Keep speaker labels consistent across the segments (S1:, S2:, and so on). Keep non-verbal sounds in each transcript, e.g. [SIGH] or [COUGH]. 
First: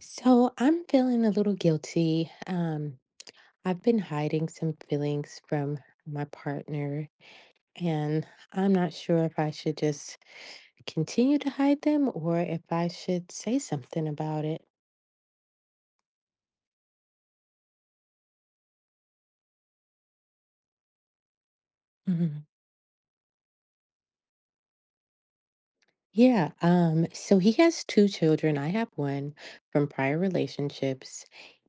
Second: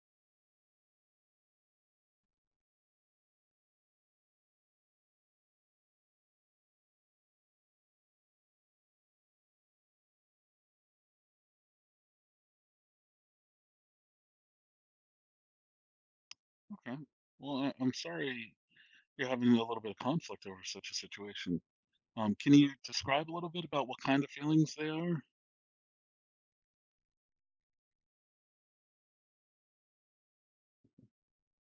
S1: So, I'm feeling a little guilty. I've been hiding some feelings from my partner, and I'm not sure if I should just continue to hide them or if I should say something about it.
S2: Okay. Well, I'm sorry you're having a little bit of conflict over such a situation.
S1: Hmm.
S2: Can you describe a little bit about what kind of feelings they are?
S1: Yeah, so he has two children. I have one from prior relationships.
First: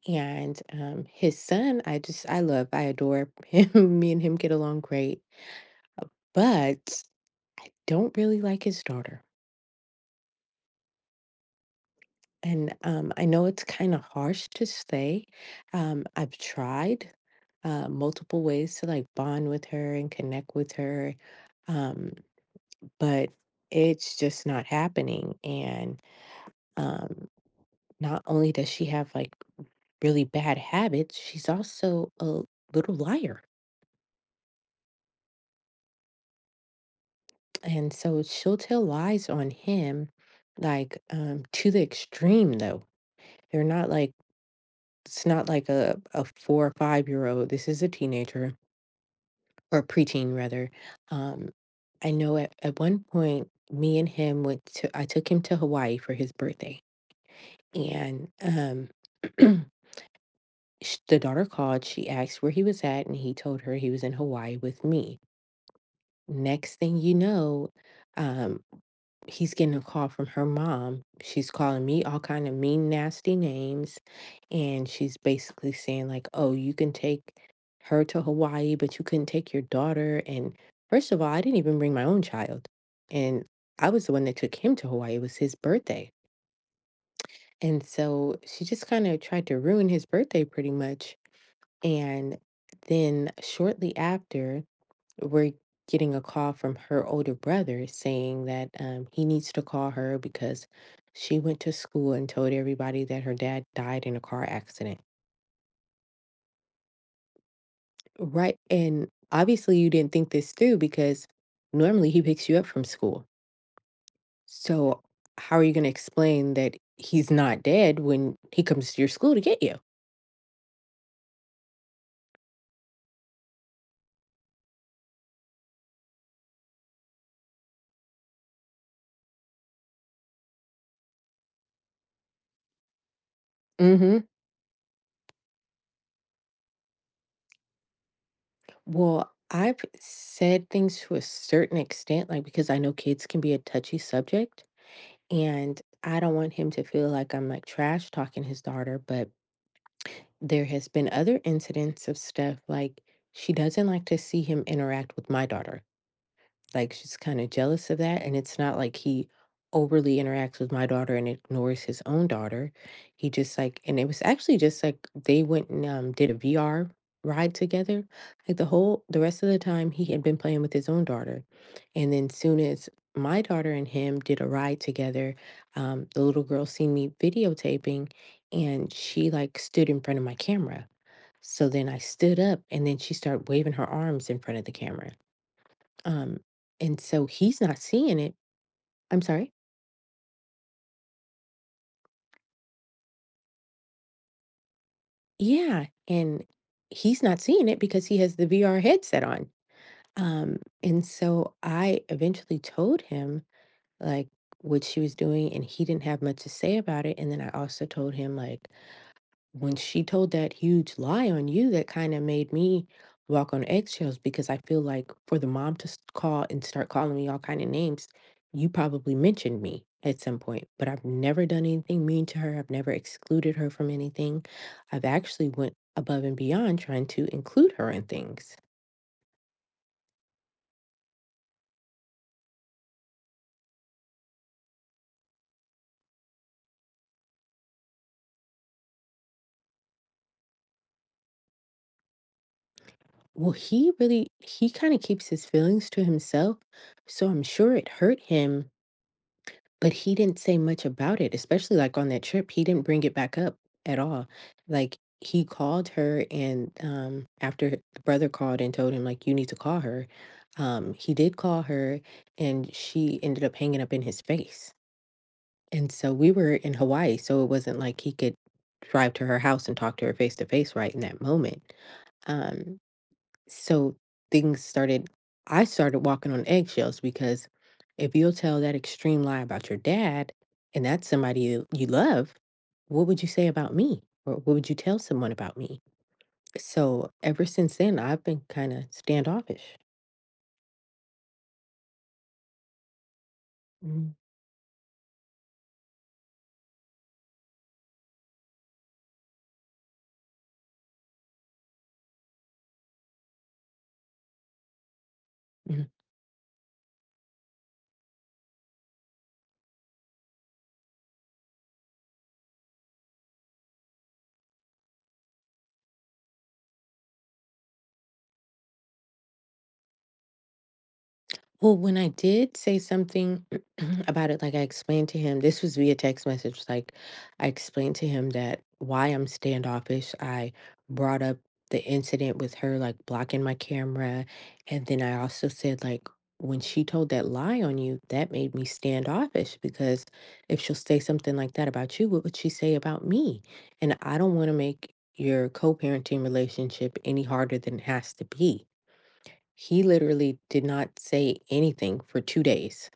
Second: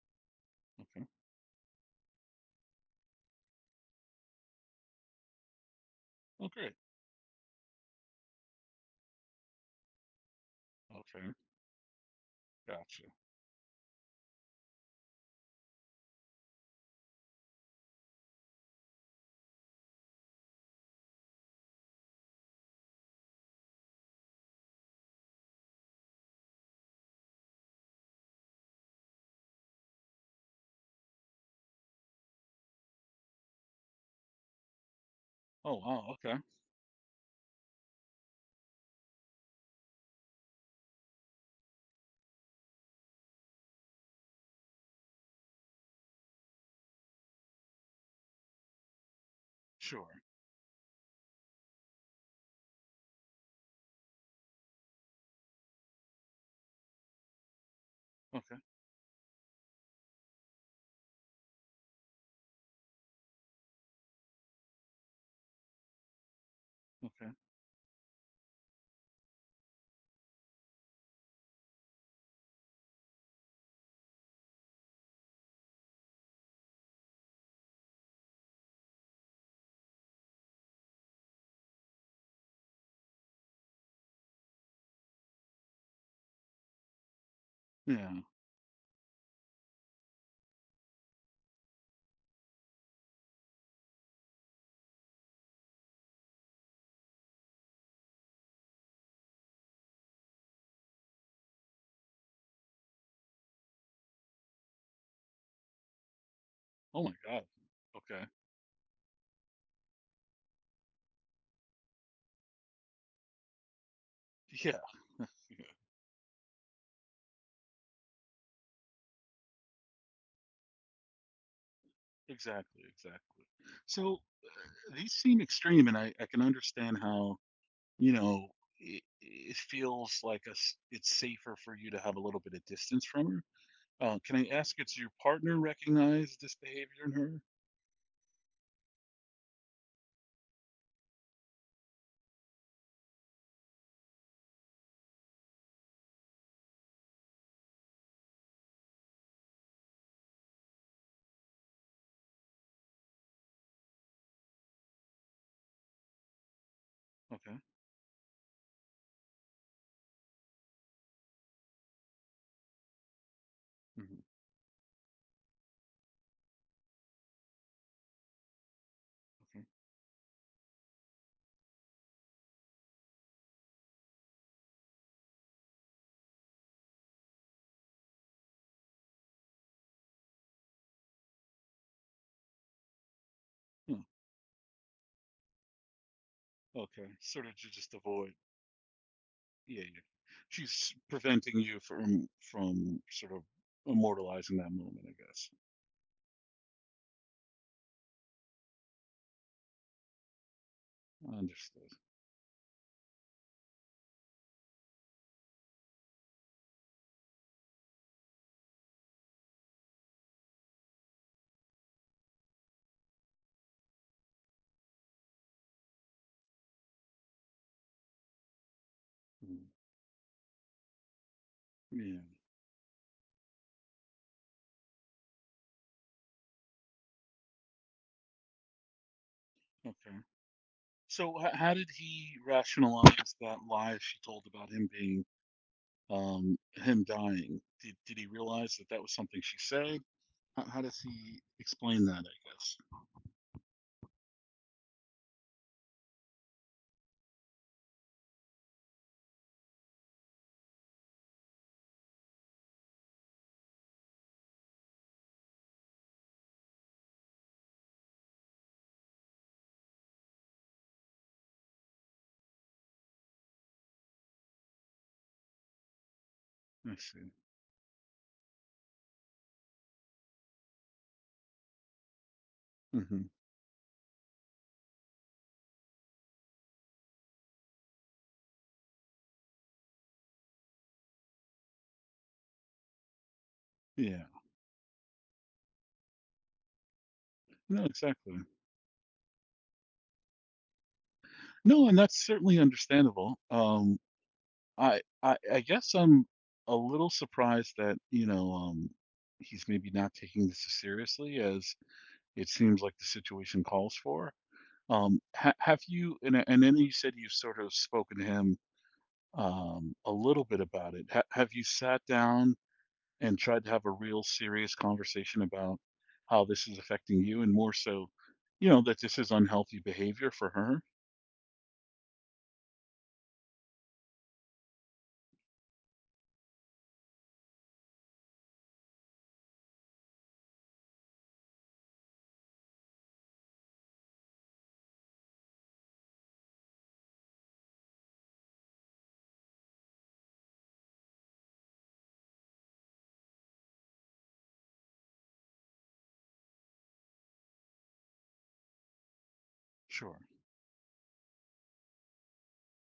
S1: And
S2: Okay.
S1: his son, I love, I adore him. [LAUGHS] Me and him get along great,
S2: Oh, great.
S1: but don't really like his daughter.
S2: Okay.
S1: And
S2: Gotcha.
S1: I know it's kind of harsh to say. I've tried multiple ways to like bond with her and connect with her, um, but it's just not happening. And um, not only does she have like really bad habits, she's also a little liar.
S2: Oh, wow. Okay.
S1: And so she'll tell lies on him, like to the extreme, though. They're not like, it's not like a four or five-year-old. This is a teenager or
S2: Sure.
S1: preteen rather. Um, I know at one point, me and him I took him to Hawaii for his birthday. And
S2: Okay.
S1: um, [CLEARS THROAT] the daughter called, she asked where he was at, and he told her he was in Hawaii with me. Next thing you
S2: Okay.
S1: know, um, he's getting a call from her mom. She's calling me all kind of mean, nasty names, and she's basically saying like, "Oh, you can take her to Hawaii, but you couldn't take your daughter." And first of all, I didn't even bring my own child, and I was the one that took him to Hawaii. It was his birthday, and
S2: Yeah.
S1: so she just kind of tried to ruin his birthday pretty much. And then shortly after we're getting a call from her older brother saying that he needs to call her because she went to school and told everybody that her dad died in a car accident.
S2: Oh my God. Okay.
S1: Right. And obviously, you didn't think this through because normally he picks you up from school.
S2: Yeah.
S1: So, how are
S2: Yeah.
S1: you gonna explain that he's not dead when he comes to your school to get you?
S2: Exactly. Exactly. So these seem extreme, and I can understand how, you know, it feels like a s it's safer for you to have a little bit of distance from her.
S1: Mhm.
S2: Can I ask, if your partner recognize this behavior in her?
S1: Well, I've said things to a certain extent, like, because I know kids can be a touchy subject, and I don't want him to feel like I'm, like, trash talking his daughter, but there has been other incidents of stuff like she doesn't like to see him interact with my daughter. Like, she's kinda
S2: Okay.
S1: jealous of that, and it's not like he overly interacts with my daughter and ignores his own daughter. He just, like and it was
S2: Hmm.
S1: actually just, like, they went and, did a VR ride together. Like, the rest of the
S2: Okay.
S1: time, he had been playing with his own daughter, and then soon as my daughter and him did a ride together, the little girl seen me videotaping, and she, like, stood in front of my camera. So then I stood up, and then she started waving her
S2: Huh.
S1: arms in front of the camera. Um, and
S2: Okay.
S1: so
S2: Sort of
S1: he's
S2: to
S1: not
S2: just
S1: seeing
S2: avoid.
S1: it. I'm sorry.
S2: Yeah, yeah. She's preventing you from sort of immortalizing that moment, I guess.
S1: Yeah. And he's not seeing it because he has the VR headset on. Um, and so
S2: Understood.
S1: I eventually told him like what she was doing, and he didn't have much to say about it. And then I also told him like when she told that huge lie on you, that kind of made me walk on eggshells because I feel like for the mom to call and start calling me all kind of names, you probably mentioned
S2: Mm.
S1: me at some point, but I've never done anything
S2: Yeah.
S1: mean to her. I've never excluded her from anything. I've actually went above and beyond trying to include her in things.
S2: Okay. So how did he rationalize that lie she told about him being him dying? Did he realize that that was something she said? How does he explain that, I guess?
S1: Well, he really he kind of keeps his feelings to himself, so I'm sure it hurt him. But he didn't say much about it, especially, like, on that trip, he didn't bring it back up at all. Like, he called her and, after the brother called and told him, like, "You need to call her," he did call her, and she ended up hanging up in his face. And so we were in
S2: I
S1: Hawaii,
S2: see.
S1: so it wasn't like he could drive to her house and talk to her face to face right in that moment. Um
S2: Hmm.
S1: so things started I started walking on eggshells because if you'll tell that extreme lie about your dad, and that's somebody you love, what would you say about me?
S2: Yeah.
S1: Or what would you tell someone about me? So ever since
S2: No,
S1: then, I've
S2: exactly.
S1: been kind of standoffish.
S2: No, and that's certainly understandable.
S1: Mhm.
S2: I guess I'm a little surprised that, you know, he's maybe not taking this as seriously as it seems like the situation calls for. Ha have you, and then you said you've sort of spoken to him a little bit about it. Ha Have you sat down and tried to have a real serious conversation about how this is affecting you and more so, you know, that this is unhealthy behavior for her?
S1: Well, when I did say something [CLEARS THROAT] about it, like I explained to him, this was via text message. Like I explained to him that why I'm standoffish. I brought up the incident with her, like blocking my camera. And then I also said, like, when she told that lie on you, that made me standoffish because if she'll say something like that about you, what would she say about me? And I don't want to make your co parenting relationship any harder than it has to be. He
S2: Sure.
S1: literally did not say anything for 2 days.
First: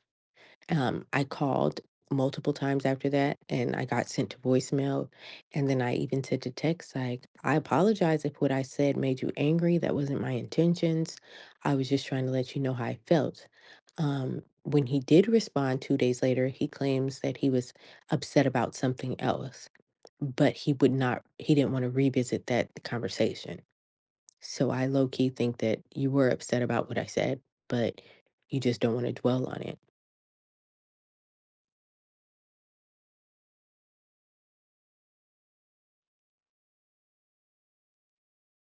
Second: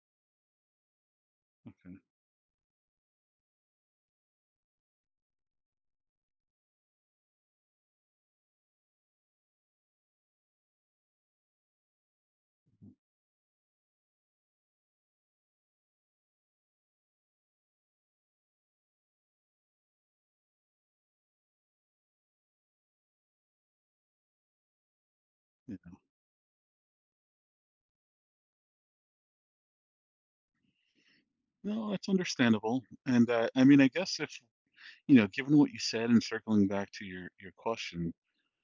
S1: I called
S2: Okay.
S1: multiple times after that, and I got sent to voicemail, and then I even sent a text like, "I apologize if what I said made you angry, that wasn't my intentions. I was just trying to let you know how I felt." When he did respond 2 days later, he claims that he was upset about something else, but he would not he didn't wanna revisit that conversation. So I low key think that you were upset about what I said, but you just don't want to dwell on it.
S2: No, it's understandable. And I mean, I guess if, you know, given what you said and circling back to your question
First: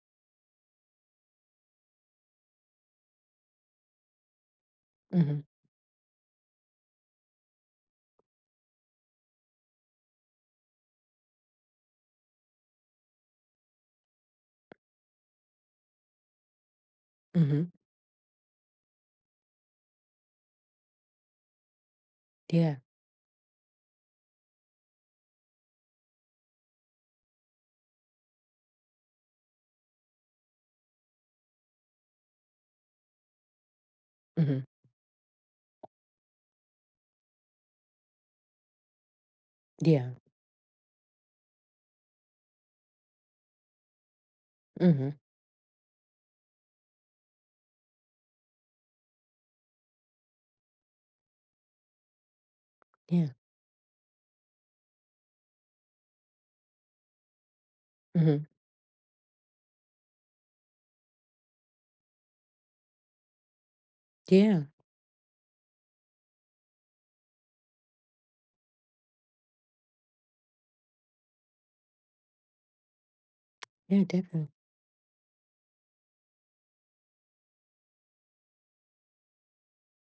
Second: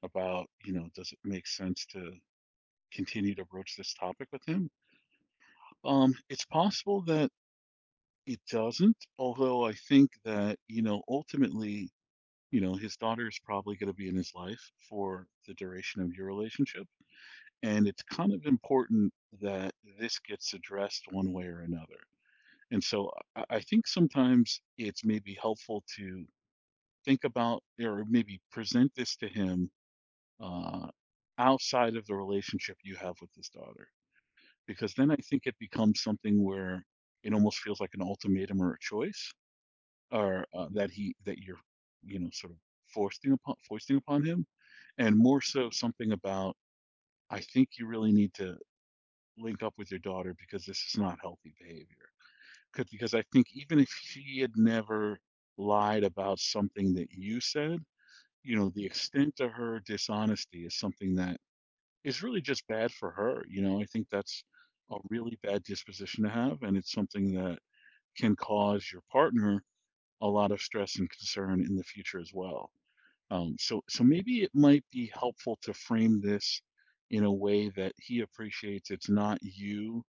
S2: about, you know, does it make sense to continue to broach this topic with him?
S1: Mhm.
S2: It's possible that it doesn't, although I think that, you know, ultimately, you know, his daughter is probably going to be in his life for the duration of your relationship.
S1: Mhm.
S2: And it's kind of important that this gets addressed one way or another.
S1: Yeah.
S2: And so I think sometimes it's maybe helpful to think about or maybe present this to him uh, outside of the relationship you have with his daughter
S1: Mhm.
S2: because then I think it becomes something where it almost feels like an ultimatum or a choice
S1: Yeah.
S2: or that he that you're, you know, sort of forcing upon, foisting upon him, and
S1: Mhm.
S2: more so something about I think you really need to link up with your daughter because this is not healthy behavior. Because I
S1: Yeah.
S2: think even if she had never lied about something that you said,
S1: Mhm.
S2: you know, the extent to her dishonesty is something that is really just bad for her. You know, I think that's
S1: Yeah.
S2: a really bad disposition to have, and it's something that can cause your partner a lot of stress and concern in the future as well. So, so
S1: Yeah,
S2: maybe
S1: definitely.
S2: it might be helpful to frame this in a way that he appreciates it's not you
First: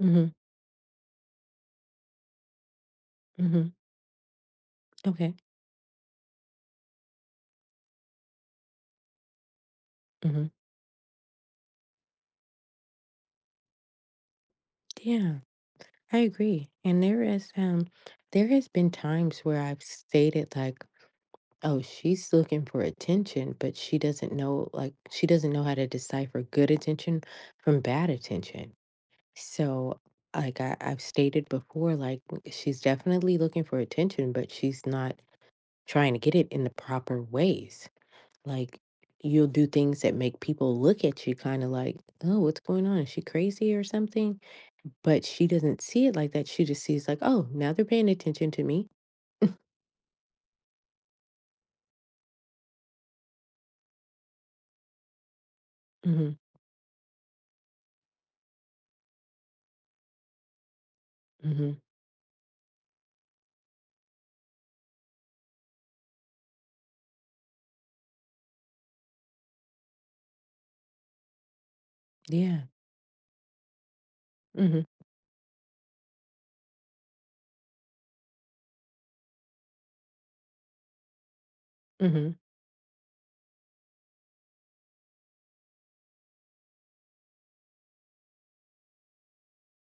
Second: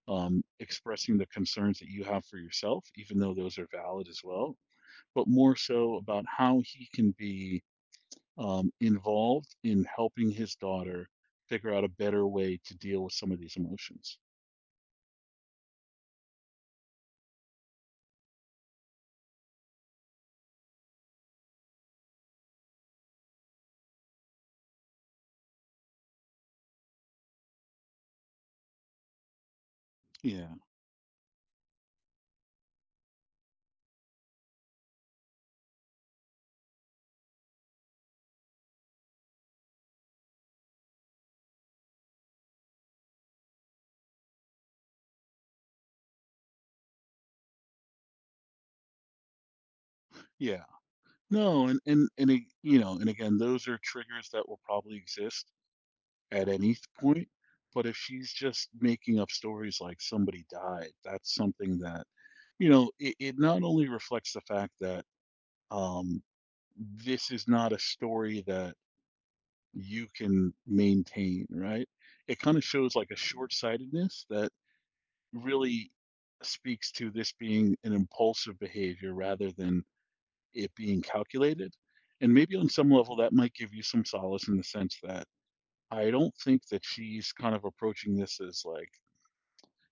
S1: Mhm.
S2: expressing the concerns that you have for yourself, even though those are
S1: Mhm.
S2: valid as well, but
S1: Okay.
S2: more so about how he can be involved in helping
S1: Mhm.
S2: his daughter figure out a better way to deal with some of these emotions.
S1: Yeah. I agree. And there is there has been times where I've stated like, oh, she's looking for attention, but she doesn't know how to decipher good attention from bad attention. So,
S2: Yeah,
S1: I've stated before, like she's definitely looking for attention, but she's not trying to get it in the proper ways. Like you'll do things that make people look at you kind of like, oh, what's going on? Is she crazy or something? But she doesn't see it like that. She just sees like, oh, now they're paying attention to me.
S2: yeah. No, and it, you know, and again, those are triggers that will probably exist
S1: Mm-hmm.
S2: at any point. But if she's just making up stories like somebody died, that's
S1: Mm-hmm.
S2: something that, you know, it not only reflects the fact that um, this is not a story that you can maintain, right? It kind
S1: Yeah.
S2: of shows like a short-sightedness that
S1: Mm-hmm.
S2: really speaks to this being an impulsive behavior rather than it being calculated.
S1: Mm-hmm.
S2: And maybe on some level, that might give you some solace in the sense that I don't think that she's kind of approaching this as like,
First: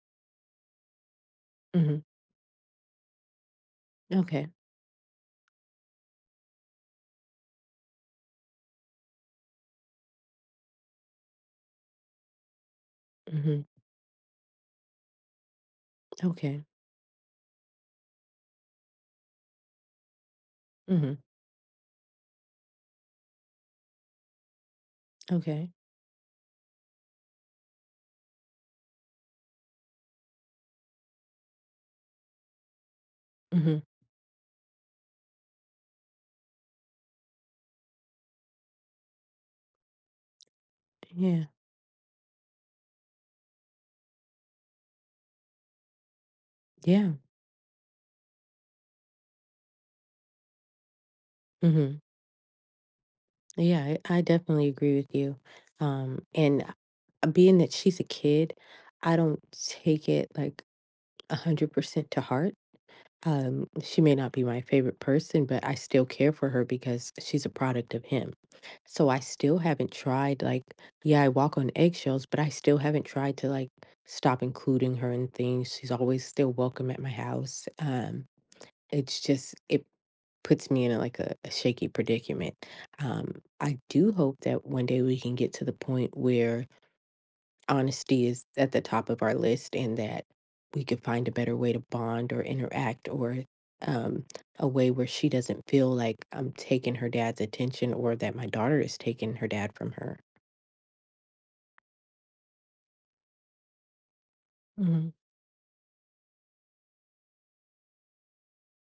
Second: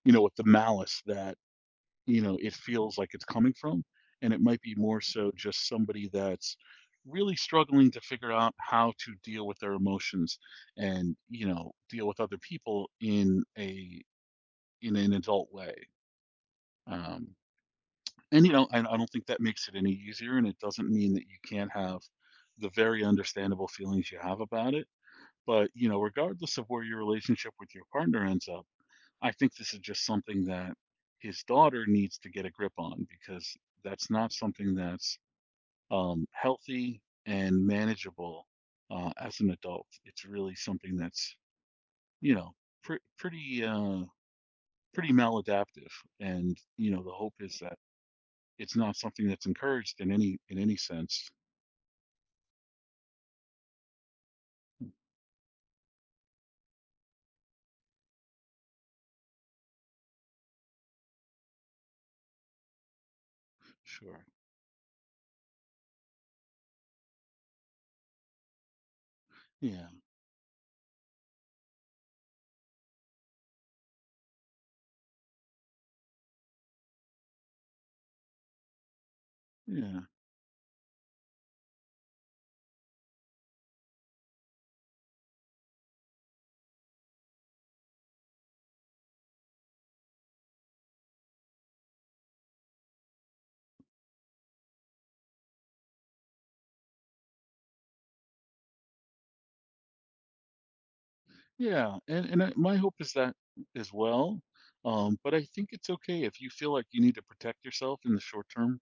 S2: you know, with the malice that,
S1: Mm-hmm.
S2: you know, it feels like it's coming from. And it
S1: Okay.
S2: might be more so just somebody that's really struggling to figure out how to deal with their emotions and, you know, deal with other people in
S1: Mm-hmm.
S2: a in an adult way.
S1: Okay.
S2: Um, And, you know, and I don't think that makes it any easier, and it doesn't
S1: Mm-hmm.
S2: mean that you can't have the very understandable feelings you have about it.
S1: Okay.
S2: But, you know, regardless of where your relationship with your partner ends up, I think this is just something that his daughter needs to get a grip on because
S1: Mm-hmm.
S2: that's not something that's healthy and manageable as an adult. It's really something that's,
S1: Yeah.
S2: you know, pretty, pretty maladaptive. And, you know, the
S1: Yeah.
S2: hope is that it's not something that's encouraged in any sense.
S1: Mm-hmm. Yeah, I definitely agree with you. And being that she's a kid, I don't take it like 100% to heart. She may
S2: Sure.
S1: not be my favorite person, but I still care for her because she's a product of him. So I still
S2: Yeah.
S1: haven't tried like, yeah, I walk on eggshells, but I still haven't tried to like stop including her in things. She's always still welcome at my house. It's just it
S2: Yeah.
S1: puts me in like a shaky predicament. Um, I do hope that one day we can get to the point where honesty is at the top of our list and that we could find a better way to bond or interact or um, a way where she doesn't feel like I'm taking her dad's attention or that my daughter is taking her dad from her.
S2: Yeah. And I, my hope is that as well.
S1: Hmm.
S2: But I think it's okay if you feel like you need to protect yourself in the short term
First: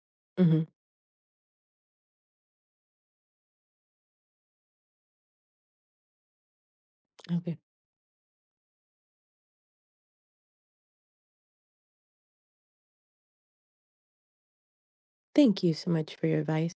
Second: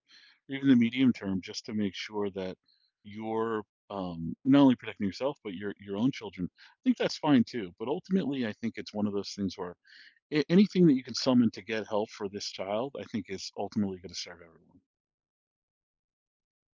S2: or
S1: Hmm.
S2: even the medium term, just to make sure that you're not only protecting yourself but your own children. I think that's fine
S1: Okay.
S2: too. But ultimately, I think it's one of those things where anything that you can summon to get help for this child, I think, is ultimately going to serve everyone.
S1: Thank you so much for your advice.